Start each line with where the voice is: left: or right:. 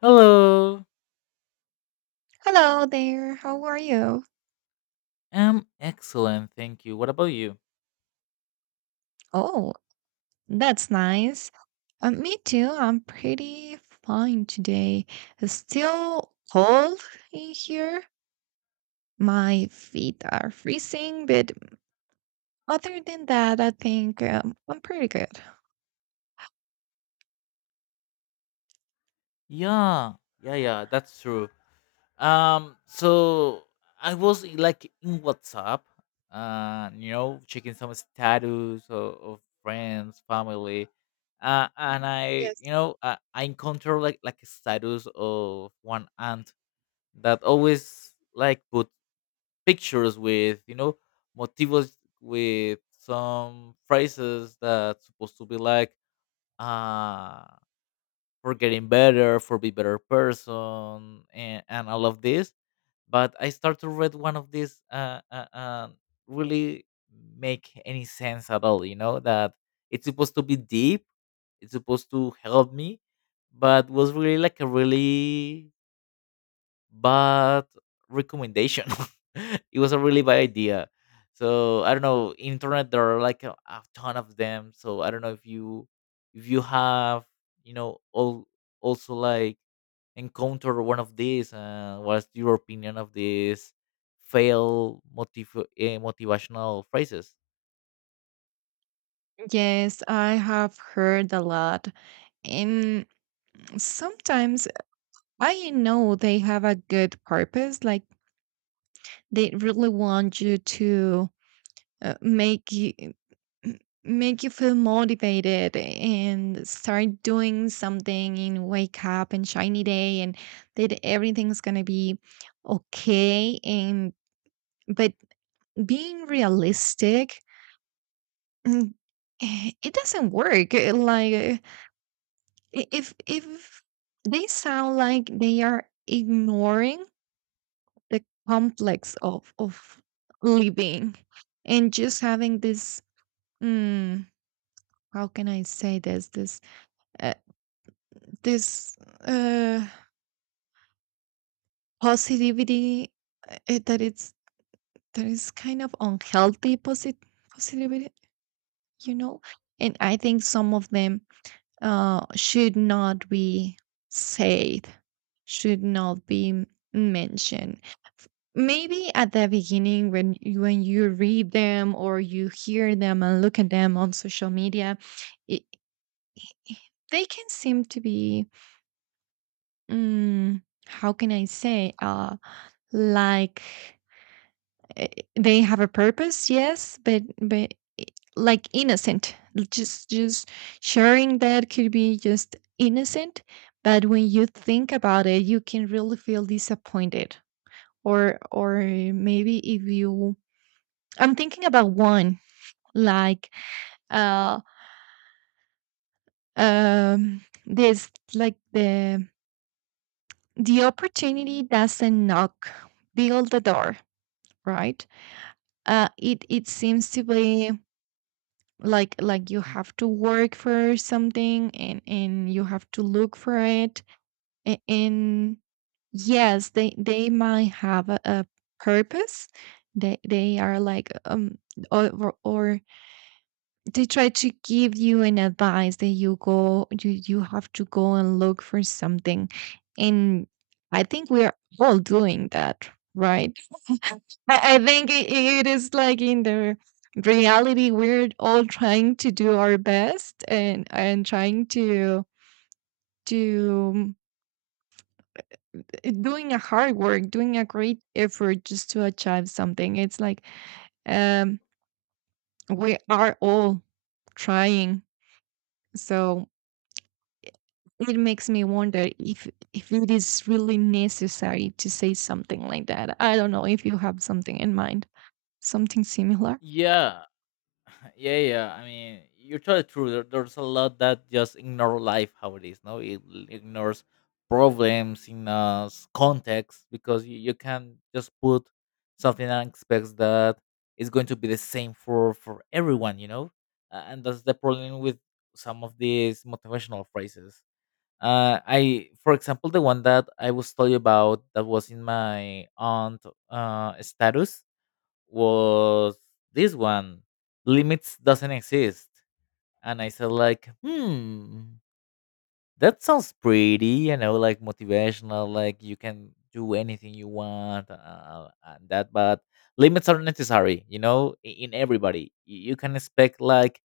left: Hello.
right: Hello there. How are you?
left: I'm excellent, thank you. What about you?
right: Oh, that's nice. Me too. I'm pretty fine today. It's still cold in here. My feet are freezing, but other than that, I think I'm pretty good.
left: Yeah, yeah, yeah, that's true. So I was like in WhatsApp, you know, checking some status of friends, family, and I,
right: Yes.
left: you know, I encountered like a status of one aunt that always like put pictures with, you know, motivos with some phrases that's supposed to be like uh, for getting better, for be better person, and all of this. But I start to read one of these really make any sense at all. You know that it's supposed to be deep, it's supposed to help me, but was really like a really bad recommendation. It was a really bad idea. So I don't know. Internet, there are like a ton of them. So I don't know if you have all also like encounter one of these. What's your opinion of these motivational phrases?
right: Yes, I have heard a lot. And sometimes I know they have a good purpose, like they really want you to uh, make you m- make you feel motivated and start doing something in wake up and shiny day and that everything's gonna be okay, and but being realistic, mm, it doesn't work. Like, if they sound like they are ignoring the complex of living and just having this, mm, how can I say, uh, this uh, positivity, that it's that is kind of unhealthy positivity, you know. And I think some of them should not be said, should not be mentioned. Maybe at the beginning when when you read them or you hear them and look at them on social media, it, they can seem to be. mm, how can I say, like, eh, they have a purpose, yes, but like innocent, just sharing that could be just innocent. But when you think about it, you can really feel disappointed, or maybe, if you I'm thinking about one, like, uh um this, like, the opportunity doesn't knock, build the door, right? It seems to be like, you have to work for something, and you have to look for it. And yes, they might have a, purpose. They are like, or they try to give you an advice, that you have to go and look for something. And I think we are all doing that, right? I think it is like, in the reality, we're all trying to do our best, and trying to doing a hard work, doing a great effort just to achieve something. It's like, um we are all trying. So it makes me wonder if it is really necessary to say something like that. I don't know if you have something in mind. Something similar?
left: Yeah, yeah, yeah. I mean, you're totally true. There's a lot that just ignore life how it is. No, it ignores problems in context because you can just put something and expects that it's going to be the same for everyone. You know, and that's the problem with some of these motivational phrases. I, for example, the one that I was telling you about that was in my aunt status was this one: limits doesn't exist. And I said like, hmm, that sounds pretty, you know, like motivational, like you can do anything you want, and that, but limits are necessary, you know. In everybody, you can expect like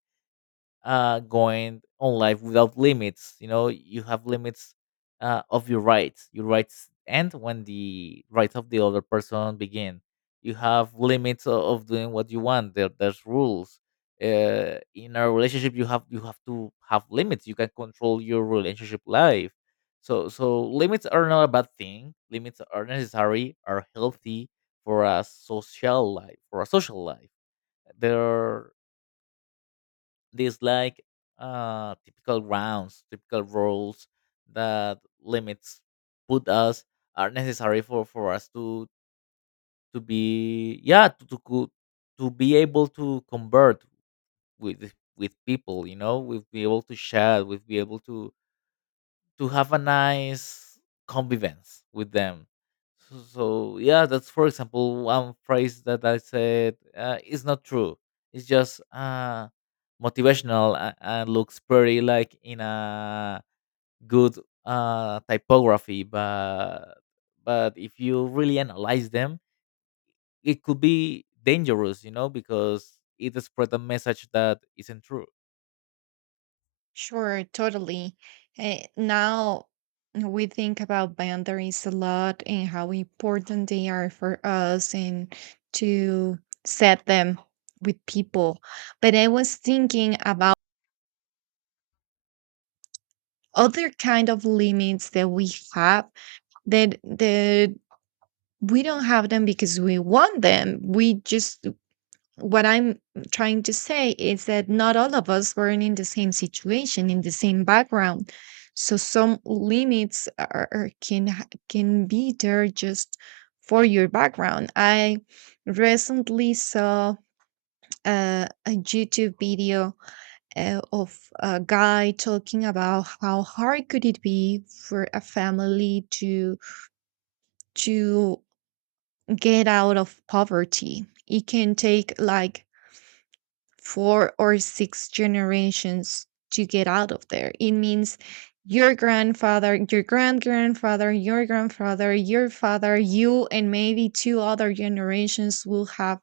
left: going on life without limits. You know, you have limits of your rights. Your rights end when the rights of the other person begin. You have limits of doing what you want. There's rules. In a relationship, you have to have limits. You can control your relationship life. So limits are not a bad thing. Limits are necessary, are healthy for a social life. For a social life, there these like typical grounds, typical rules that limits put us are necessary for us to be yeah to, co- to be able to convert with with people. You know, we'll be able to chat, we'll be able to have a nice convivence with them. So, so yeah, that's for example one phrase that I said is not true. It's just motivational and looks pretty, like, in a good typography, but if you really analyze them, it could be dangerous, you know, because it spread a message that isn't true.
right: Sure, totally. Now we think about boundaries a lot, and how important they are for us, and to set them with people. But I was thinking about other kind of limits that we have, that we don't have them because we want them. What I'm trying to say is that not all of us were in the same situation, in the same background. So some limits are, can be there just for your background. I recently saw, a YouTube video, of a guy talking about how hard could it be for a family to, to get out of poverty. It can take like four or six generations to get out of there. It means your grandfather, your grand grandfather, your father, you, and maybe two other generations will have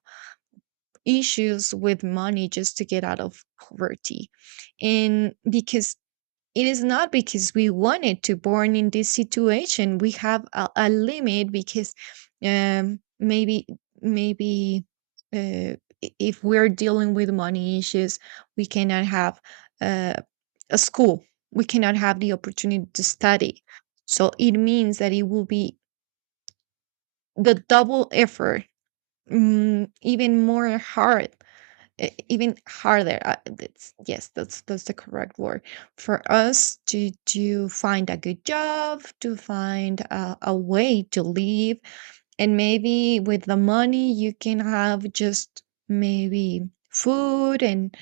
right: issues with money just to get out of poverty. And because it is not because we wanted to born in this situation, we have a, limit. Because, um maybe maybe, uh, if we're dealing with money issues, we cannot have, uh, a school, we cannot have the opportunity to study. So it means that it will be the double effort, mm, even more hard even harder. That's, yes, that's the correct word. For us to, find a good job, to find a, way to live, and maybe with the money you can have just, maybe, food, and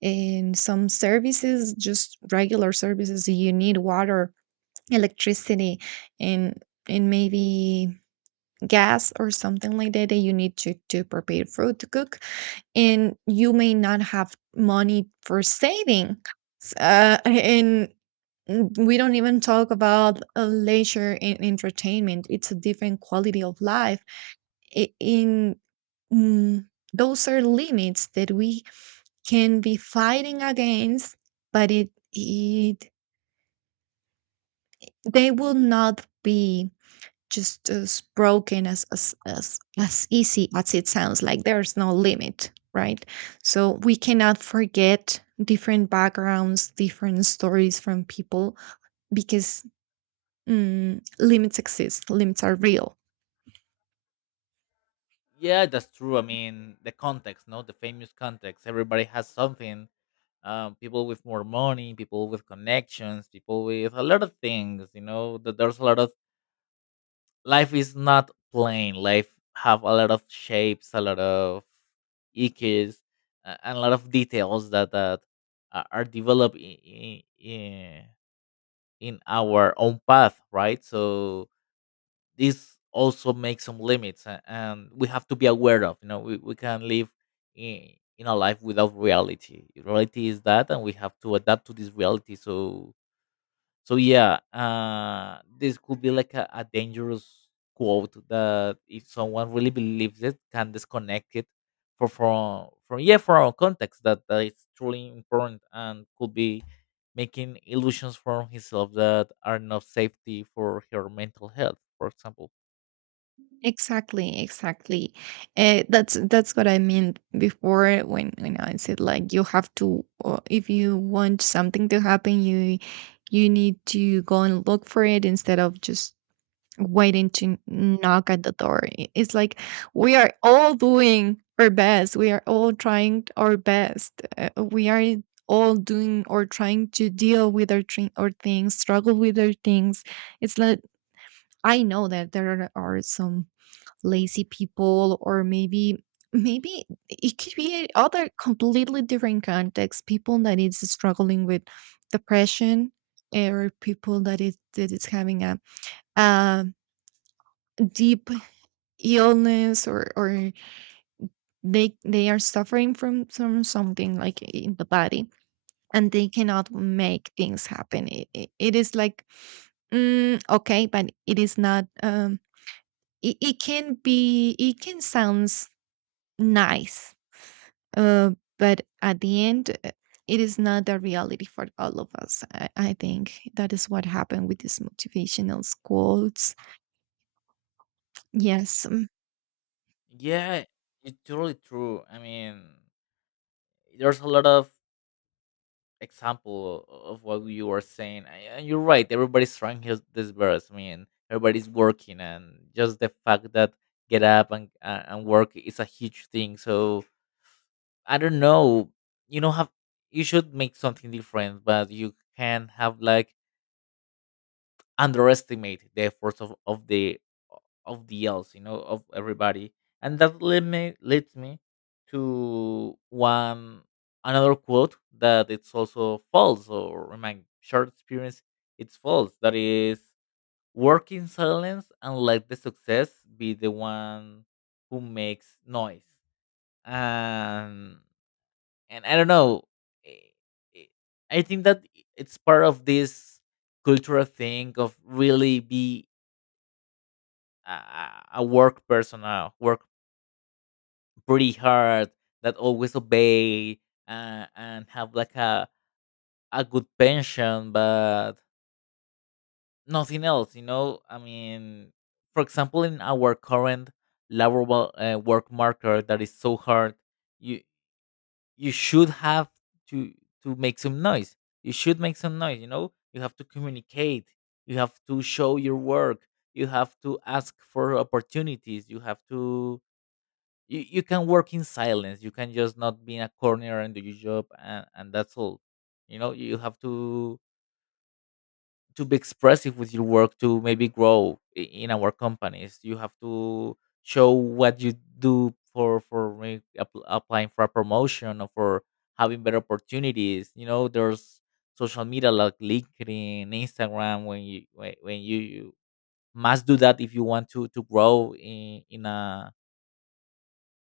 right: and some services, just regular services. You need water, electricity, and and maybe gas, or something like that that you need to, prepare food to cook. And you may not have money for saving. S- uh, and we don't even talk about, leisure and entertainment. It's a different quality of life. I- in mm, those are limits that we can be fighting against, but it they will not be just as broken as, as easy as it sounds, like there's no limit, right? So we cannot forget different backgrounds, different stories from people, because, limits exist, limits are real.
left: Yeah, that's true. I mean, the context, no, the famous context. Everybody has something. People with more money, people with connections, people with a lot of things. You know, that there's a lot of life is not plain. Life have a lot of shapes, a lot of ickes, and a lot of details that are developed in our own path, right? So this also makes some limits and we have to be aware of. You know, we can live in, in a life without reality. Reality is that, and we have to adapt to this reality. So so yeah, this could be like a dangerous quote that if someone really believes, it can disconnect it for from yeah for our context that, that it's truly important and could be making illusions from himself that are not safety for her mental health, for example.
right: Exactly, exactly. That's what I meant before, when I said, like, you have to, if you want something to happen, you need to go and look for it, instead of just waiting to knock at the door. It's like we are all doing our best. We are all trying our best. We are all doing, or trying to deal with our, our things, struggle with our things. It's like, I know that there are some lazy people, or maybe, it could be other completely different context. People that is struggling with depression, or people that is having a, um deep illness, or they are suffering from something, like in the body, and they cannot make things happen. It is like, okay, but it is not, it can be, it can sounds nice, uh but at the end, it is not the reality for all of us. I think that is what happened with these motivational quotes, yes, mm.
left: Yeah, it's totally true. I mean, there's a lot of example of what you were saying, and you're right. Everybody's trying his this verse. I mean, everybody's working, and just the fact that get up and work is a huge thing. So I don't know. You know, have you should make something different, but you can have like underestimate the efforts of the else, you know, of everybody. And that led me leads me to one another quote that it's also false, or in my short experience, it's false. That is, work in silence and let the success be the one who makes noise. And and I don't know. eh, eh, I think that it's part of this cultural thing of really be a work person, work pretty hard, that always obey and have like a good pension, but nothing else, you know? I mean, for example, in our current laboral work market that is so hard, you you should have to to make some noise. You should make some noise, you know? You have to communicate. You have to show your work. You have to ask for opportunities. You have to you can work in silence, you can just not be in a corner and do your job and that's all. You know, you have to be expressive with your work to maybe grow in our companies. You have to show what you do for applying for a promotion or for having better opportunities. You know, there's social media like LinkedIn, Instagram, when you you must do that if you want to grow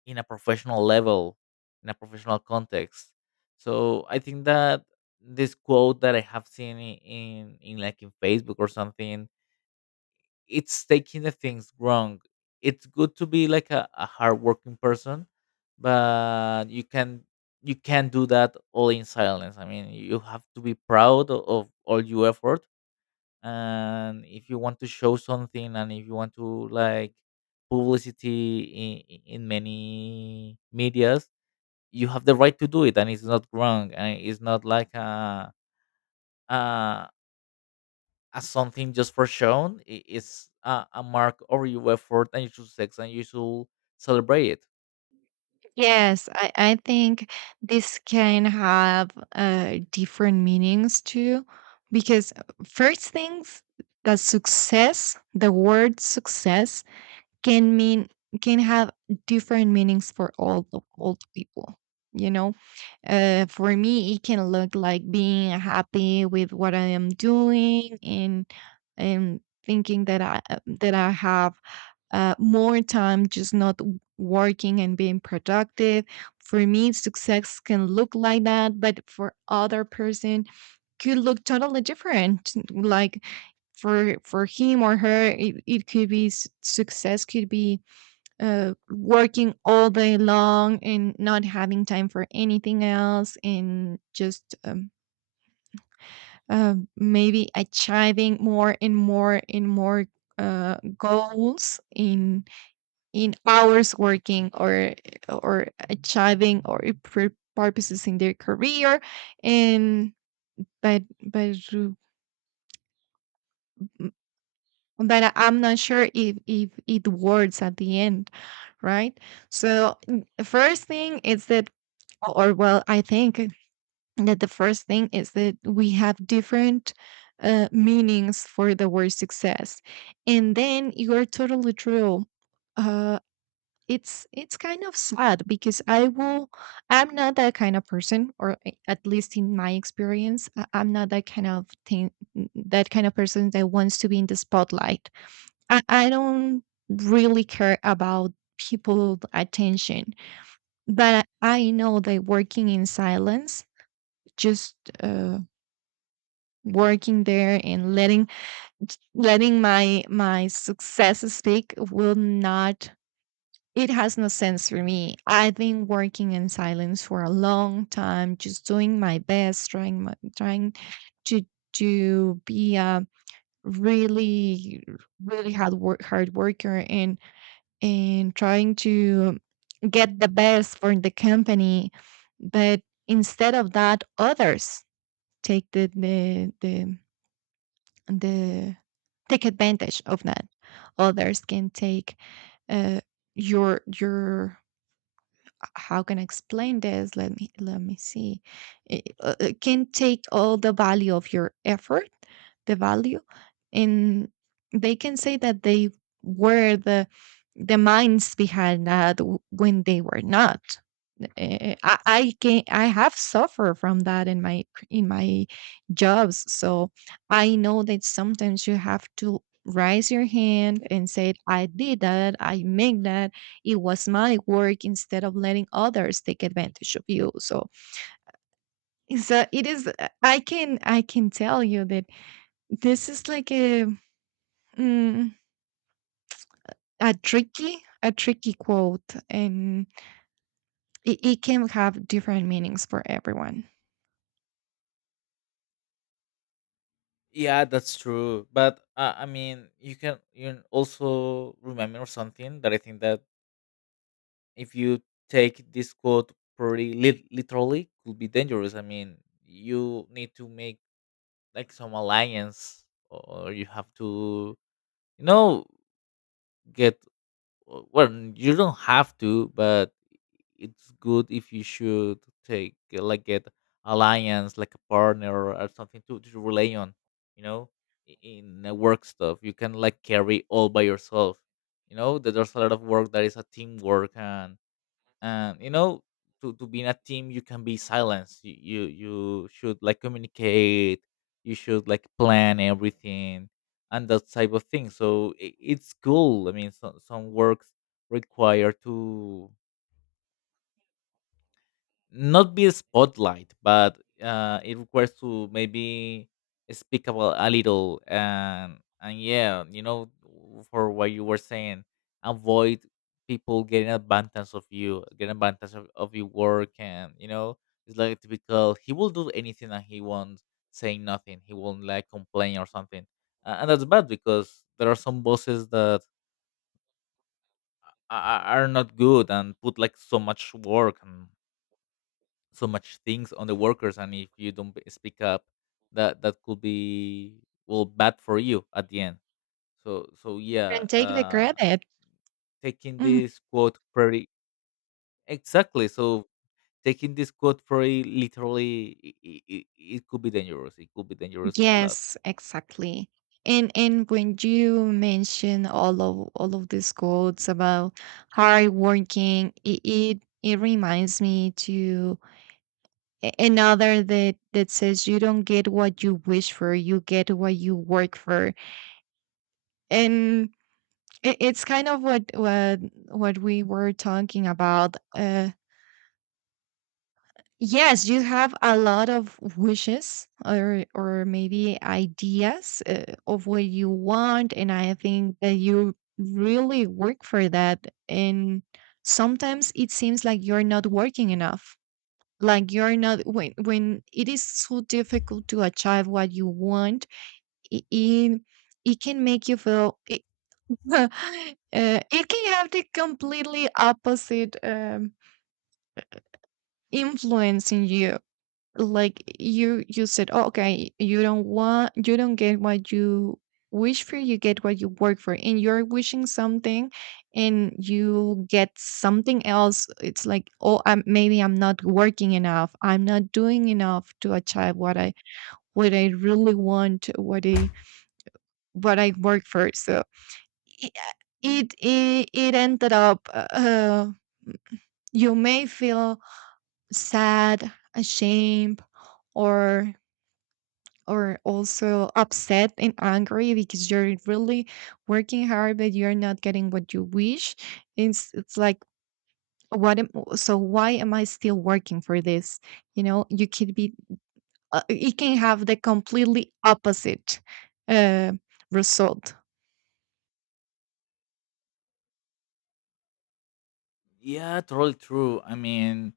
left: in a professional level, in a professional context. So I think that this quote that I have seen in like in Facebook or something, it's taking the things wrong. It's good to be like a hardworking person, but you can you can't do that all in silence. I mean, you have to be proud of all your effort, and if you want to show something, and if you want to like publicity in many medias, you have the right to do it, and it's not wrong, and it's not like a, a something just for shown. It's a mark of your effort, and you should sex, and you should celebrate it.
right: Yes, I think this can have, different meanings too, because, first things, that success, the word success can mean, can have different meanings for all the, people. You know, for me, it can look like being happy with what I am doing, and thinking that I, have, more time, just not working and being productive. For me, success can look like that. But for other person, could look totally different. Like, for him or her, it could be, success could be, working all day long and not having time for anything else, and just, maybe achieving more and more and more, goals in, hours working, or achieving, or purposes in their career. And, but but you- m- but I'm not sure if it works at the end, right? So, n- first thing is that or well, I think that the first thing is that we have different, meanings for the word success. And then, you are totally true. Uh, it's kind of sad, because I'm not that kind of person, or, at least in my experience, I'm not that kind of thing, that kind of person that wants to be in the spotlight. I don't really care about people attention, but I know that working in silence, just, uh, working there, and letting my success speak will not. It has no sense for me. I've been working in silence for a long time, just doing my best, trying to to be a really, really hard worker, and trying to get the best for the company. But instead of that, others take the take advantage of that. Others can take, uh, your how can I explain this? Let me, see. It can take all the value of your effort, the value, and they can say that they were the, minds behind that, when they were not. Eh, I can I have suffered from that in my, jobs. So I know that sometimes you have to raise your hand and say, "I did that. I make that. It was my work," instead of letting others take advantage of you. So it's a, it is. I can tell you that this is like a, mm, a tricky quote, and it can have different meanings for everyone.
left: Yeah, that's true, but I mean, you can also remember something that I think that if you take this quote pretty literally could be dangerous. I mean, you need to make like some alliance, or you have to, you know, get well, you don't have to, but it's good if you should take like get alliance like a partner or something to rely on, you know, in work stuff you can like carry all by yourself. You know that there's a lot of work that is a teamwork, and you know, to be in a team you can be silenced. You you should like communicate, you should like plan everything and that type of thing. So I it's cool. I mean, so, some works require to not be a spotlight, but it requires to maybe speak about a little and yeah, you know, for what you were saying, avoid people getting advantage of you, getting advantage of your work, and you know, it's like typical. He will do anything and he won't say nothing. He won't like complain or something, and that's bad because there are some bosses that are not good and put like so much work and so much things on the workers, and if you don't speak up, that could be well bad for you at the end. So so yeah.
right: And take the
left: uh
right: credit.
left: Taking
right: Mhm.
left: this quote very exactly. So taking this quote very literally, it could be dangerous. It could be dangerous a lot.
right: Yes, exactly. And when you mention all of these quotes about hard working, it reminds me to, another that says, you don't get what you wish for, you get what you work for. And it's kind of what, we were talking about. Yes, you have a lot of wishes, or maybe ideas, of what you want, and I think that you really work for that. And sometimes it seems like you're not working enough. Like you're not, when it is so difficult to achieve what you want. It it, it can make you feel. It can have the completely opposite, influence in you. Like you said, "Oh, okay, you don't want, you don't get what you wish for. You get what you work for." And you're wishing something, and you get something else. It's like, "Oh, I'm, maybe I'm not working enough. I'm not doing enough to achieve what I really want, what I work for." So. i- it ended up you may feel sad, ashamed, or or also upset and angry because you're really working hard but you're not getting what you wish. It's like what am, so why am I still working for this? You know, you could be it can have the completely opposite uh, result.
left: Yeah, totally true. I mean,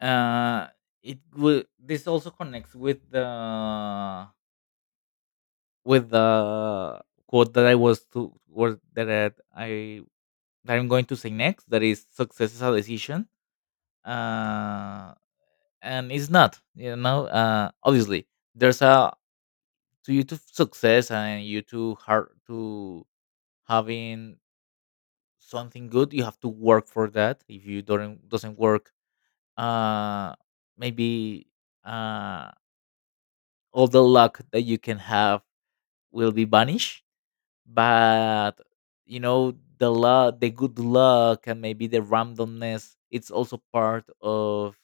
left: uh it will this also connects with the quote that I was to was that I that I'm going to say next. That is, success is a decision, uh, and it's not. You know, obviously, there's a to you to success and you to hard to having something good. You have to work for that. If you don't doesn't work, uh, maybe uh, all the luck that you can have will be vanished. But you know, the luck, the good luck, and maybe the randomness it's also part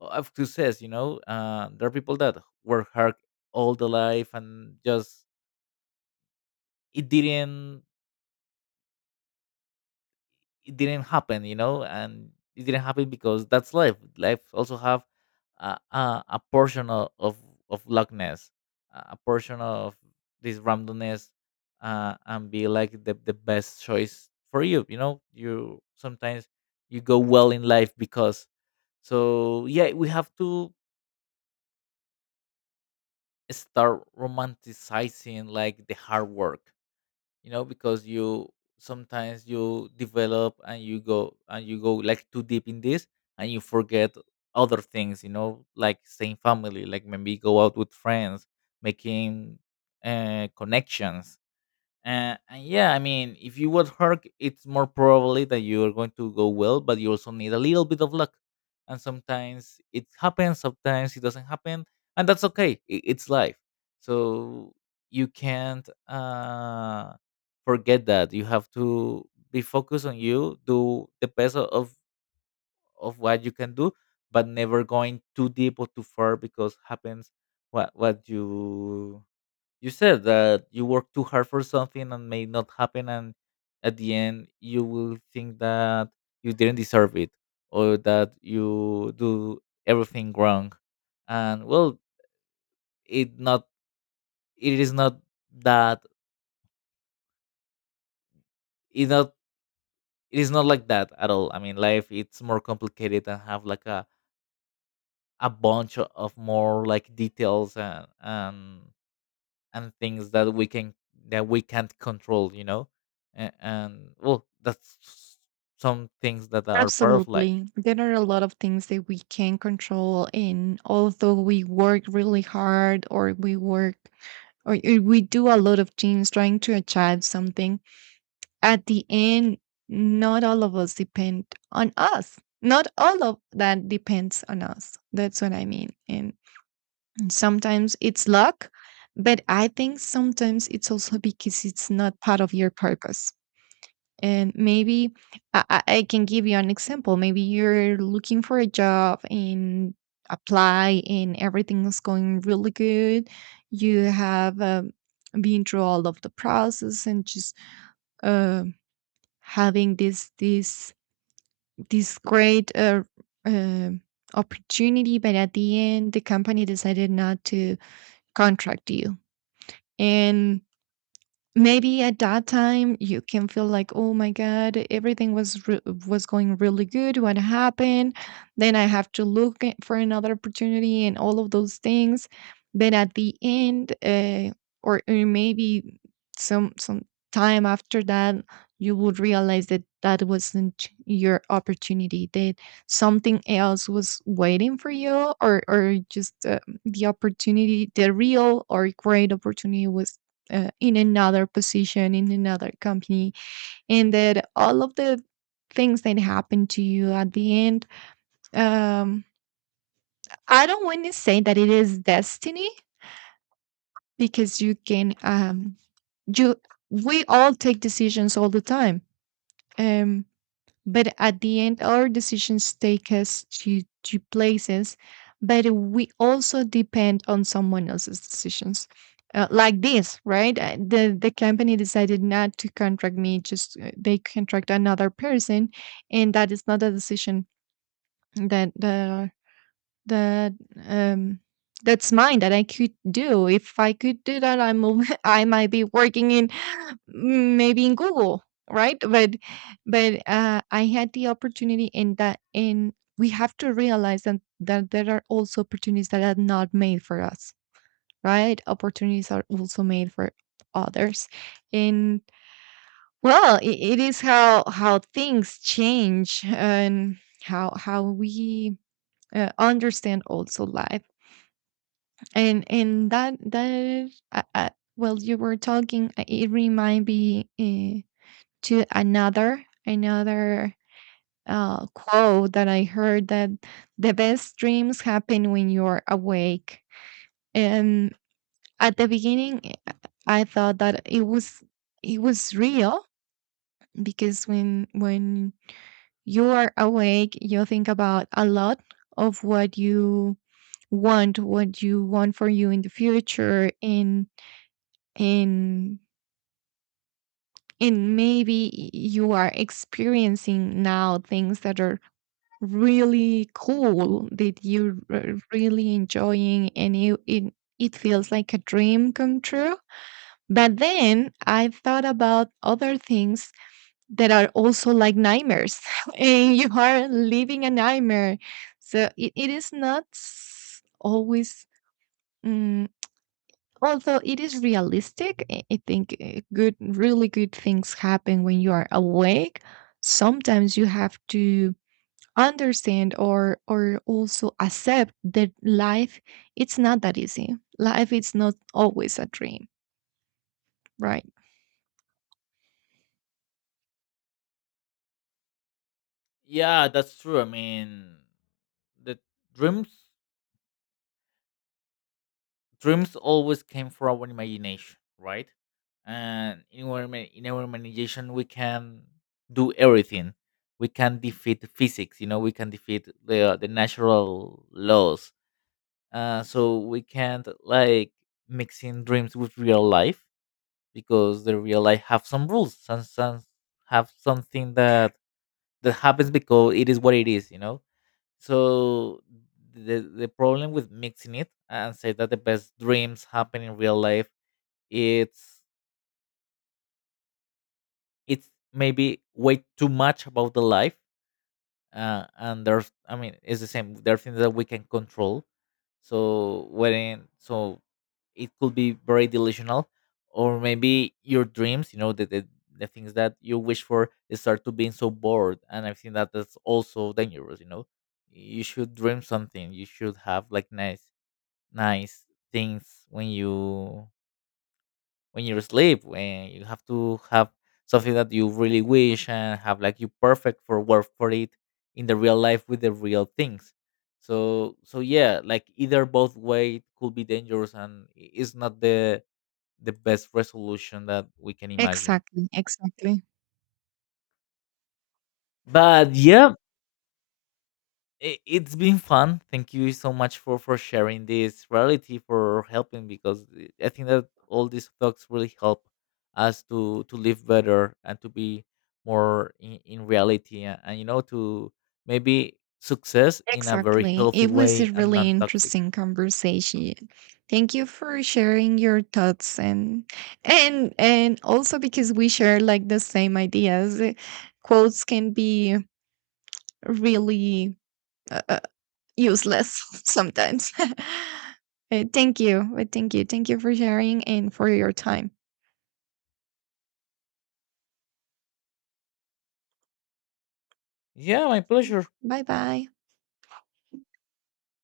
left: of success. You know, there are people that work hard all the life and just it didn't it didn't happen, you know, and it didn't happen because that's life. Life also have a portion of luckness, a portion of this randomness, and be like the best choice for you. You know, you sometimes you go well in life because so yeah, we have to start romanticizing like the hard work, you know, because you sometimes you develop and you go like too deep in this and you forget other things, you know, like staying family, like maybe go out with friends, making connections, and yeah, I mean, if you would hurt, it's more probably that you are going to go well, but you also need a little bit of luck. And sometimes it happens, sometimes it doesn't happen, and that's okay. It's life. So you can't forget that. You have to be focused on you, do the best of what you can do, but never going too deep or too far, because happens what you said that you work too hard for something and may not happen, and at the end you will think that you didn't deserve it or that you do everything wrong, and well, it not it is not that it not it is not like that at all. I mean, life it's more complicated and have like a bunch of more like details and things that we can that we can't control, you know. And well, some things that are part of life.
right: Absolutely. There are a lot of things that we can control. And although we work really hard, or we work, we do a lot of things trying to achieve something. At the end, not all of us depend on us, not all of that depends on us. That's what I mean. And sometimes it's luck, but I think sometimes it's also because it's not part of your purpose. And maybe I can give you an example. Maybe you're looking for a job and apply, and everything is going really good. You have been through all of the process and just uh, having this this great uh, opportunity. But at the end, the company decided not to contract you, and maybe at that time you can feel like, "Oh my god, everything was was going really good. What happened? Then I have to for another opportunity and all of those things." But at the end, or maybe some time after that, you would realize that that wasn't your opportunity. That something else was waiting for you, or just the opportunity, the real or great opportunity was in another position, in another company. And that all of the things that happen to you at the end, um I don't want to say that it is destiny, because you can, you, we all take decisions all the time. um But at the end, our decisions take us to places, but we also depend on someone else's decisions. Like this, right? The company decided not to contract me; just they contract another person, and that is not a decision that the, that, um that's mine, that I could do. If I could do that, I'm a I might be working in maybe in Google, right? But I had the opportunity in that, in we have to realize that, that there are also opportunities that are not made for us, right? Opportunities are also made for others. And well, it is how things change and how we understand also life. And that well, you were talking, it remind me to another quote that I heard, that the best dreams happen when you're awake. And at the beginning, uh, I thought that it was, it was real, because when you are awake, you think about a lot of what you want, what you want for you in the future. And and and maybe you are experiencing now things that are really cool, that you're really enjoying, and you it, it feels like a dream come true. But then I thought about other things that are also like nightmares, and you are living a nightmare. So it is not always, mm, although it is realistic. I think good, really good things happen when you are awake. Sometimes you have to understand, or also accept, that life, it's not that easy. Life is not always a dream, right?
left: Yeah, that's true. I mean, the dreams dreams always came from our imagination, right? And in our imagination, we can do everything. We can defeat physics. You know, we can defeat the natural laws. So we can't like mixing dreams with real life, because the real life have some rules, some have something that that happens because it is what it is, you know. So the problem with mixing it and say that the best dreams happen in real life, it's it's maybe way too much about the life, and there's, I mean, it's the same, there are things that we can control. So when so it could be very delusional, or maybe your dreams, you know, the things that you wish for, they start to being so bored, and I think that that's also dangerous, you know. You should dream something, you should have like nice nice things when you when you're asleep, when you have to have something that you really wish and have like you perfect for work for it in the real life with the real things. So so yeah, like either both way could be dangerous, and it's not the the best resolution that we can imagine.
right: Exactly, exactly.
left: But yeah, it, it's been fun. Thank you so much for sharing this reality, for helping, because I think that all these talks really help us to live better and to be more in reality, and you know, to maybe success in a very
right: Exactly.
left: healthy
right: It was
left: way
right: a
left: and
right: really
left: non toxic.
right: interesting conversation. Thank you for sharing your thoughts, and and also because we share like the same ideas. Quotes can be really uh, uh, useless sometimes. Thank you. Thank you for sharing and for your time.
left: Yeah, my pleasure.
right: Bye bye.